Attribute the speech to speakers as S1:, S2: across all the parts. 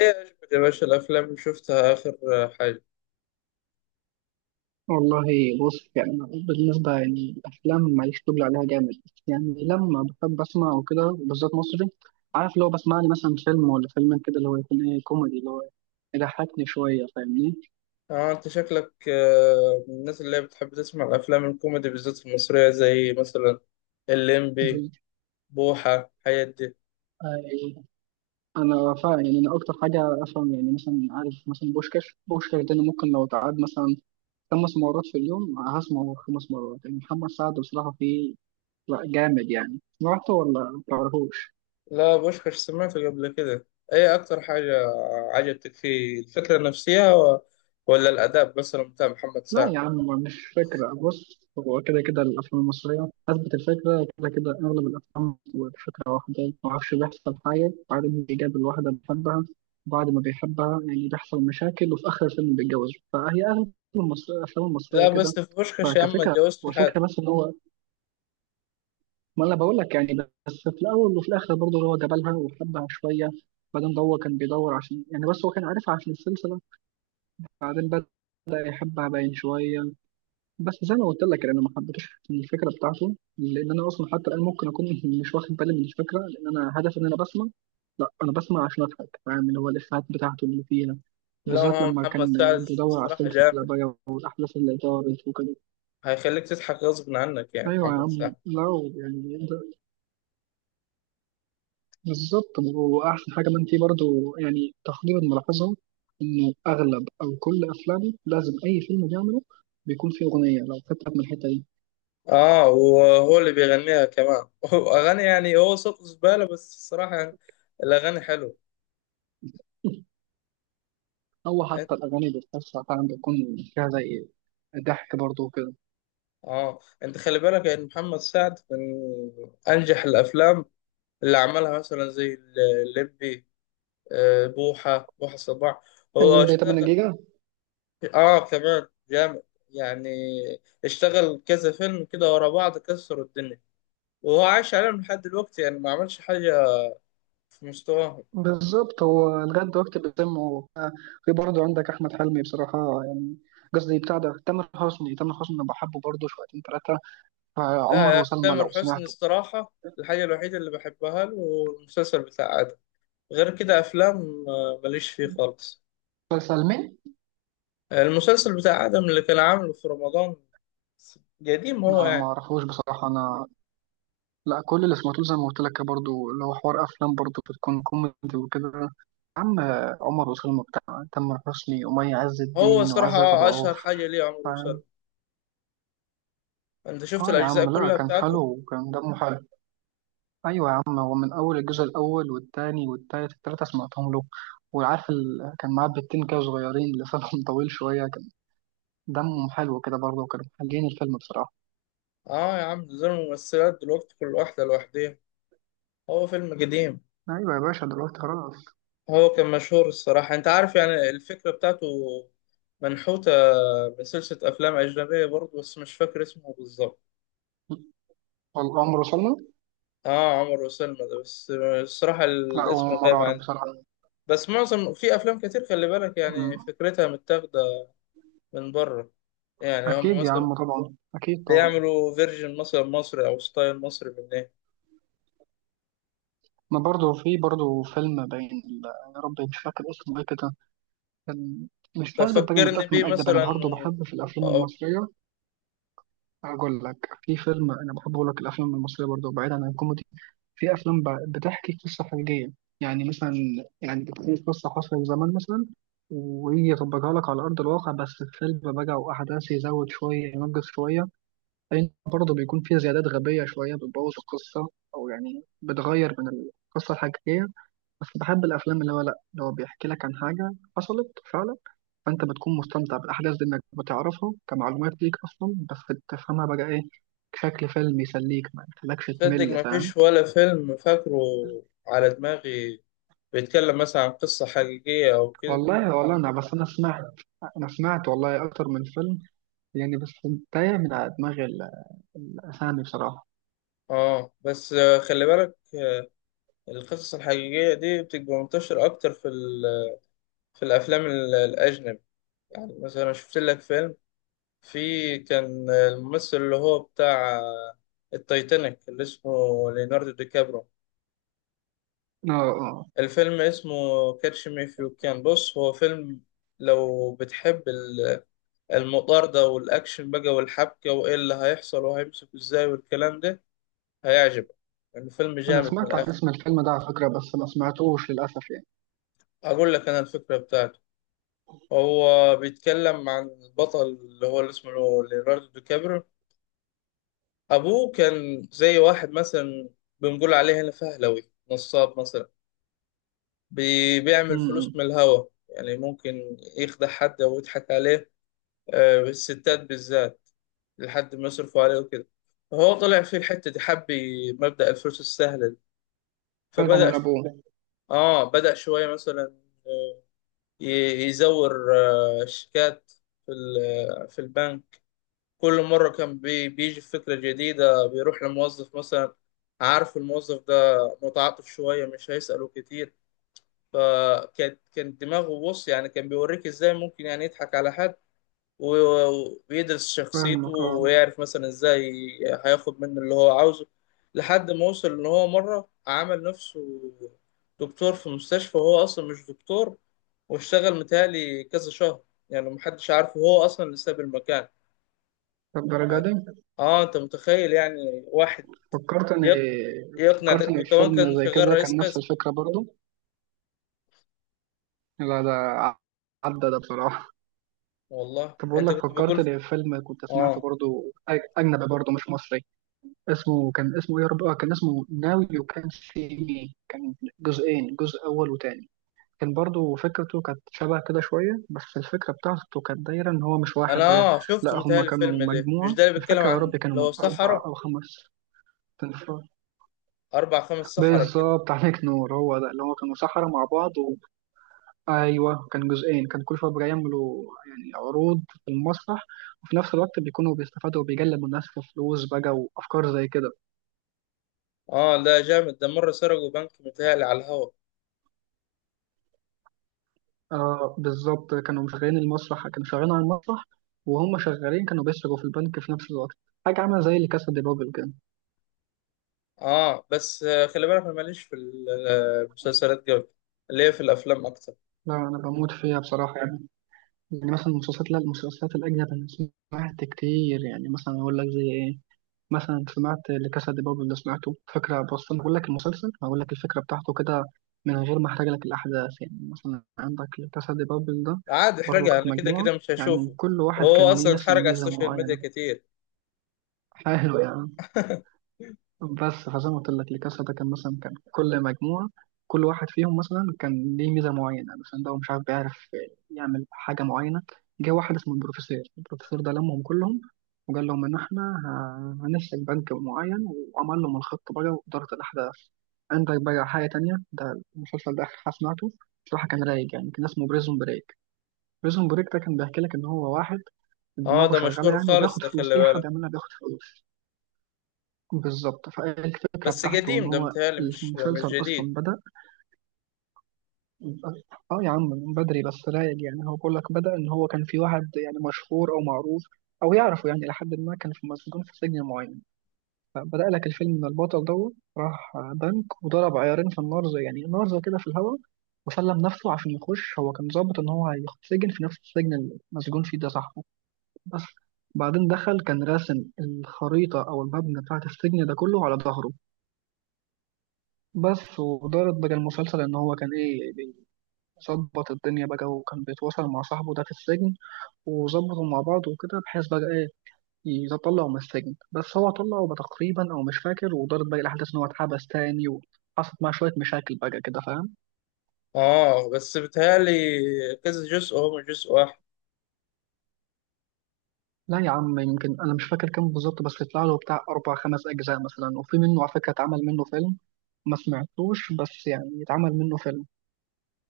S1: ايه عجبك يا باشا الافلام اللي شفتها اخر حاجه؟
S2: والله بص، يعني أنا بالنسبة يعني الأفلام ماليش طول عليها جامد. يعني لما بحب أسمع وكده بالذات مصري، عارف اللي هو بسمع لي مثلا فيلم ولا فيلمين كده، اللي هو يكون إيه، كوميدي اللي هو يضحكني شوية، فاهمني؟
S1: اه، انت شكلك من الناس اللي هي بتحب تسمع الافلام الكوميدي بالذات المصريه، زي مثلا الليمبي،
S2: ب-
S1: بوحه، الحاجات دي.
S2: آه، أنا فاهم. يعني أنا أكتر حاجة أفهم، يعني مثلا عارف مثلا بوشكاش، بوشكاش ده أنا ممكن لو اتعاد مثلا خمس مرات في اليوم هسمعه خمس مرات. يعني محمد سعد بصراحة فيه، لا، جامد. يعني سمعته ولا متعرفوش؟
S1: لا، بوشكاش سمعته قبل كده. ايه اكتر حاجه عجبتك فيه؟ الفكره نفسها ولا الاداء مثلا بتاع محمد
S2: لا
S1: سعد؟
S2: يا عم، مش فكرة، بص، هو كده كده الأفلام المصرية أثبت الفكرة، كده كده أغلب الأفلام والفكرة واحدة، معرفش، بيحصل حاجة بعدين بيجاب الواحدة، بيحبها، بعد ما بيحبها يعني بيحصل مشاكل، وفي آخر الفيلم بيتجوز. فهي أغلب الأفلام المصرية
S1: لا
S2: كده
S1: بس في بوشكاش يا عم ما
S2: فكفكرة
S1: تجاوزت حد.
S2: وفكرة بس إن هو، ما أنا بقول لك يعني، بس في الأول وفي الآخر برضه هو جابلها وحبها شوية. بعدين ده هو كان بيدور عشان يعني، بس هو كان عارفها عشان السلسلة، بعدين بدأ يحبها باين شوية. بس زي ما قلت لك يعني انا ما حبيتش الفكره بتاعته، لان انا اصلا حتى الان ممكن اكون مش واخد بالي من الفكره، لان انا هدفي ان انا بسمع، لا، انا بسمع عشان اضحك، فاهم؟ اللي هو الافيهات بتاعته اللي فيها،
S1: لا،
S2: بالذات
S1: هو
S2: لما
S1: محمد سعد
S2: كان بيدور على
S1: الصراحه
S2: السلسله
S1: جامد،
S2: بقى والاحداث اللي دارت وكده.
S1: هيخليك تضحك غصب عنك، يعني
S2: ايوه يا
S1: محمد
S2: عم،
S1: سعد.
S2: لا يعني ده- بالظبط. واحسن حاجه ما انت برضو يعني تقدير ملاحظه انه اغلب او كل افلامه، لازم اي فيلم بيعمله بيكون فيه اغنيه، لو خدت بالك من الحته دي.
S1: اه، وهو اللي بيغنيها كمان اغاني، يعني هو صوته زبالة بس الصراحة يعني الاغاني حلوة.
S2: هو
S1: إيه؟
S2: حتى الأغاني اللي بتتوسع فعلا بيكون فيها زي ضحك برضه وكده.
S1: اه، انت خلي بالك ان محمد سعد من انجح الافلام اللي عملها مثلا زي الليمبي، بوحة، بوحة صباح، هو
S2: الليمبي 8
S1: اشتغل.
S2: جيجا،
S1: اه كمان جامد، يعني اشتغل كذا فيلم كده ورا بعض، كسروا الدنيا، وهو عايش عليهم لحد دلوقتي، يعني ما عملش حاجة في مستواه.
S2: بالظبط. هو لغاية دلوقتي بيتم. في برضه عندك أحمد حلمي بصراحة، يعني قصدي بتاع ده، تامر حسني. تامر حسني أنا بحبه برضه شويتين تلاتة،
S1: لا
S2: عمر
S1: يا أخي،
S2: وسلمى
S1: تامر
S2: لو
S1: حسني
S2: سمعته.
S1: الصراحة الحاجة الوحيدة اللي بحبها له هو المسلسل بتاع آدم، غير كده أفلام، ماليش فيه خالص.
S2: مسلسل مين؟
S1: المسلسل بتاع آدم اللي كان عامله في رمضان، قديم هو
S2: أنا ما
S1: يعني.
S2: أعرفوش بصراحة. أنا لا، كل اللي سمعته زي ما قلت لك برضه، اللي هو حوار أفلام برضه بتكون كوميدي وكده يا عم. عمر وسلمى بتاع تامر حسني ومي عز
S1: هو
S2: الدين
S1: الصراحة
S2: وعزت أبو
S1: أشهر
S2: عوف.
S1: حاجة ليه عمرو وسلمى. أنت شفت
S2: اه يا
S1: الأجزاء
S2: عم، لا،
S1: كلها
S2: كان حلو
S1: بتاعته؟
S2: وكان دمه حلو. ايوه يا عم، هو من اول الجزء الاول والتاني والتالت، التلاته سمعتهم له. وعارف كان معاه بنتين كده صغيرين، لسانهم طويل شويه، كان دمهم حلو كده برضه، وكانوا محلين الفيلم بصراحه.
S1: آه يا عم، ده زي الممثلات دلوقتي كل واحدة لوحديها، هو فيلم قديم.
S2: ايوه يا باشا، دلوقتي خلاص.
S1: هو كان مشهور، الصراحة أنت عارف يعني الفكرة بتاعته منحوتة من سلسلة أفلام أجنبية برضه، بس مش فاكر اسمه بالظبط.
S2: والامر وصلنا،
S1: اه، عمر وسلمى ده بس، الصراحة
S2: لا
S1: الاسم
S2: هو مرة
S1: غايب
S2: اعرف
S1: عني.
S2: بصراحه.
S1: بس معظم، في افلام كتير خلي بالك، يعني
S2: أمم،
S1: فكرتها متاخدة من بره، يعني هم
S2: اكيد يا
S1: مثلا
S2: عم طبعا، اكيد طبعا.
S1: بيعملوا فيرجن مثلا مصري او ستايل مصري من ايه.
S2: ما برضه في برضه فيلم باين يا ربي مش فاكر اسمه ايه كده، كان، مش
S1: طب
S2: لازم تبقى
S1: فكرني
S2: متأكد
S1: بيه
S2: من أجدب. أنا
S1: مثلا
S2: برضه بحب في الأفلام
S1: آه،
S2: المصرية، هقول لك في فيلم انا بحب. اقول لك الافلام المصريه برضه، بعيدا عن الكوميدي، في افلام بتحكي قصه حقيقيه، يعني مثلا، يعني بتكون قصه حصلت زمان مثلا، ويجي يطبقها لك على ارض الواقع. بس الفيلم بقى واحداث يزود شويه، ينقص شويه، لان برضه بيكون فيها زيادات غبيه شويه بتبوظ القصه، او يعني بتغير من القصه الحقيقيه. بس بحب الافلام اللي هو، لا، اللي هو بيحكي لك عن حاجه حصلت فعلا، فانت بتكون مستمتع بالاحداث دي، انك بتعرفها كمعلومات ليك اصلا، بس تفهمها بقى ايه، بشكل فيلم يسليك، ما يخليكش
S1: صدق
S2: تمل،
S1: ما
S2: فاهم؟
S1: فيش ولا فيلم فاكره على دماغي بيتكلم مثلا عن قصة حقيقية او كده.
S2: والله، والله انا بس، انا سمعت والله اكتر من فيلم، يعني بس تايه من على دماغي الاسامي بصراحه.
S1: اه بس خلي بالك، القصص الحقيقية دي بتبقى منتشرة اكتر في في الافلام الاجنبي. يعني مثلا شفت لك فيلم، في كان الممثل اللي هو بتاع التايتانيك اللي اسمه ليوناردو دي كابرو،
S2: اه اه،
S1: الفيلم اسمه كاتش مي إف يو كان. بص، هو فيلم لو بتحب المطاردة والأكشن بقى والحبكة وإيه اللي هيحصل وهيمسك إزاي والكلام ده، هيعجبك. الفيلم
S2: انا
S1: جامد من
S2: سمعت عن
S1: الآخر.
S2: اسم الفيلم ده على فكره، بس ما سمعتوش للاسف يعني.
S1: أقول لك أنا الفكرة بتاعته: هو بيتكلم عن البطل اللي هو اللي اسمه ليوناردو دي كابرو، أبوه كان زي واحد مثلا بنقول عليه هنا فهلوي، نصاب مثلا، بيعمل فلوس
S2: امم.
S1: من الهوا، يعني ممكن يخدع حد أو يضحك عليه، الستات بالذات، لحد ما يصرفوا عليه وكده. فهو طلع في الحتة دي حب مبدأ الفلوس السهلة دي،
S2: فعلا
S1: فبدأ
S2: من
S1: ش...
S2: ابوه.
S1: بدأ شوية مثلا آه، يزور شيكات في في البنك. كل مرة كان بيجي فكرة جديدة، بيروح لموظف مثلا، عارف الموظف ده متعاطف شوية، مش هيسأله كتير. فكان دماغه، بص يعني كان بيوريك ازاي ممكن يعني يضحك على حد، ويدرس شخصيته
S2: فاهمك، اه.
S1: ويعرف مثلا ازاي هياخد منه اللي هو عاوزه، لحد ما وصل ان هو مرة عمل نفسه دكتور في مستشفى وهو اصلا مش دكتور، واشتغل متهيألي كذا شهر، يعني محدش عارفه هو اصلا اللي ساب المكان.
S2: طب درجة،
S1: اه انت متخيل يعني واحد
S2: فكرت ان،
S1: يق- يقنع
S2: فكرت
S1: ده؟
S2: ان
S1: وكمان
S2: فيلم
S1: كان
S2: زي
S1: شغال
S2: كده
S1: رئيس
S2: كان نفس
S1: قسم.
S2: الفكره برضو، لا ده عدى ده بصراحه.
S1: والله
S2: طب بقول
S1: انت
S2: لك،
S1: كنت
S2: فكرت
S1: بقول.
S2: لي في فيلم كنت سمعته
S1: اه،
S2: برضو، اجنبي برضو مش مصري، اسمه كان، اسمه ايه يا رب، آه، كان اسمه ناو يو كان سي مي. كان جزئين، جزء اول وتاني. كان برضو فكرته كانت شبه كده شويه، بس الفكره بتاعته كانت دايره ان هو مش واحد
S1: انا
S2: بقى،
S1: اه
S2: لا،
S1: شفته
S2: هم
S1: متهيألي
S2: كانوا
S1: الفيلم ده، مش
S2: مجموعه،
S1: ده اللي
S2: مش
S1: بيتكلم
S2: فاكر يا
S1: عن
S2: رب كانوا
S1: اللي
S2: من
S1: هو
S2: اربع
S1: صحراء،
S2: او خمس تنفار.
S1: اربع خمس صحراء كده؟
S2: بالظبط، عليك نور. هو ده، اللي هو كانوا سحرة مع بعض. ايوه، كان جزئين، كان كل شويه بيعملوا يعني عروض في المسرح، وفي نفس الوقت بيكونوا بيستفادوا وبيجلبوا الناس في فلوس بقى، وافكار زي كده.
S1: اه لا جامد، ده مره سرقوا بنك متهيألي على الهوا.
S2: آه، بالظبط، كانوا مشغلين المسرح، كانوا شغالين على المسرح، وهم شغالين كانوا بيسرقوا في البنك في نفس الوقت. حاجه عامله زي اللي كاسا دي بابل كده.
S1: اه بس خلي بالك انا ماليش في المسلسلات قوي، اللي هي في الافلام اكتر.
S2: لا، انا بموت فيها بصراحه، يعني يعني مثلا المسلسلات، لا، المسلسلات الاجنبيه انا سمعت كتير. يعني مثلا اقول لك زي ايه، مثلا سمعت لكاسا دي بابل، اللي سمعته فكرة، بس أنا بقول لك المسلسل، هقول لك الفكرة بتاعته كده من غير ما أحرق لك الأحداث. يعني مثلا عندك لكاسا دي بابل ده،
S1: عادي
S2: برضه
S1: احرقها،
S2: كانت
S1: انا كده
S2: مجموعة،
S1: كده مش
S2: يعني
S1: هشوفه،
S2: كل واحد
S1: وهو
S2: كان ليه
S1: اصلا
S2: مثلا
S1: اتحرق على
S2: ميزة
S1: السوشيال ميديا
S2: معينة.
S1: كتير.
S2: حلو يعني، بس فزي ما قلت لك الكاسة ده، كان مثلا كان كل مجموعة، كل واحد فيهم مثلا كان ليه ميزة معينة، مثلا ده هو مش عارف، بيعرف يعمل حاجة معينة. جه واحد اسمه البروفيسور، البروفيسور ده لمهم كلهم، وقال لهم إن إحنا هنسلك بنك معين. وعمل لهم الخطة بقى وإدارة الأحداث. عندك بقى حاجة تانية، ده المسلسل ده آخر حاجة سمعته بصراحة، كان رايق يعني، كان اسمه بريزون بريك. بريزون بريك ده كان بيحكي لك إن هو واحد
S1: اه
S2: دماغه
S1: ده
S2: شغالة
S1: مشهور
S2: يعني،
S1: خالص
S2: وبياخد
S1: ده،
S2: فلوس،
S1: خلي
S2: أي حد
S1: بالك،
S2: يعملها بياخد فلوس. بالظبط، فالفكرة
S1: بس
S2: بتاعته إن
S1: قديم ده
S2: هو،
S1: متهيألي، مش مش
S2: المسلسل
S1: جديد.
S2: أصلا بدأ، آه يا عم، من بدري، بس رايق يعني. هو بيقول لك، بدأ إن هو كان في واحد يعني مشهور أو معروف أو يعرفه يعني، لحد ما كان في مسجون في سجن معين. فبدأ لك الفيلم إن البطل دوت راح بنك وضرب عيارين في النار، زي يعني نار زي كده في الهواء، وسلم نفسه عشان يخش. هو كان ظابط إن هو هيتسجن في نفس السجن اللي مسجون فيه ده صاحبه. بس بعدين دخل، كان راسم الخريطة أو المبنى بتاعة السجن ده كله على ظهره. بس ودارت بقى المسلسل ان هو كان ايه، بيظبط الدنيا بقى، وكان بيتواصل مع صاحبه ده في السجن، وظبطوا مع بعض وكده بحيث بقى ايه يطلعوا من السجن. بس هو طلعه بقى تقريبا، او مش فاكر. ودارت بقى الاحداث ان هو اتحبس تاني، وحصلت معاه شويه مشاكل بقى كده، فاهم؟
S1: اه بس بتهيألي كذا جزء، هو مش جزء واحد.
S2: لا يا عم، يمكن انا مش فاكر كام بالظبط، بس طلع له بتاع اربع خمس اجزاء مثلا، وفي منه على فكره اتعمل منه فيلم، ما سمعتوش، بس يعني اتعمل منه فيلم.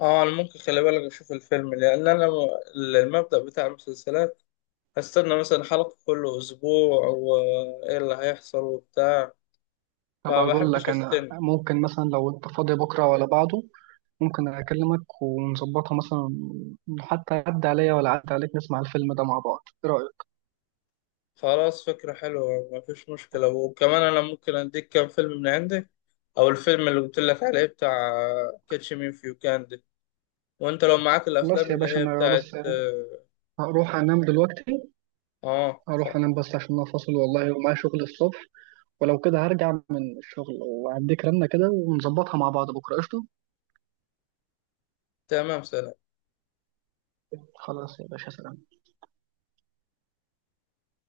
S1: اه انا ممكن خلي بالك اشوف الفيلم، لان انا المبدأ بتاع المسلسلات هستنى مثلا حلقة كل اسبوع وايه اللي هيحصل وبتاع،
S2: طب
S1: فما
S2: اقول
S1: بحبش
S2: لك، انا
S1: استنى.
S2: ممكن مثلا لو انت فاضي بكره ولا بعده، ممكن أكلمك ونظبطها مثلا، حتى عدى عليا ولا عدى عليك، نسمع الفيلم ده مع بعض، إيه رأيك؟
S1: خلاص، فكرة حلوة، ما فيش مشكلة، وكمان انا ممكن اديك كام فيلم من عندي، او الفيلم اللي قلت لك عليه بتاع كاتش مي فيو كان ده، وانت لو معاك
S2: خلاص
S1: الافلام
S2: يا
S1: اللي
S2: باشا،
S1: هي
S2: أنا
S1: بتاعت
S2: بس
S1: اه،
S2: هروح أنام دلوقتي،
S1: آه،
S2: هروح
S1: خ-
S2: أنام بس عشان أنا فاصل والله ومعايا شغل الصبح. ولو كده هرجع من الشغل وأديك رنة كده ونظبطها مع بعض بكرة، قشطة؟
S1: تمام، سلام.
S2: خلاص يا باشا، سلام.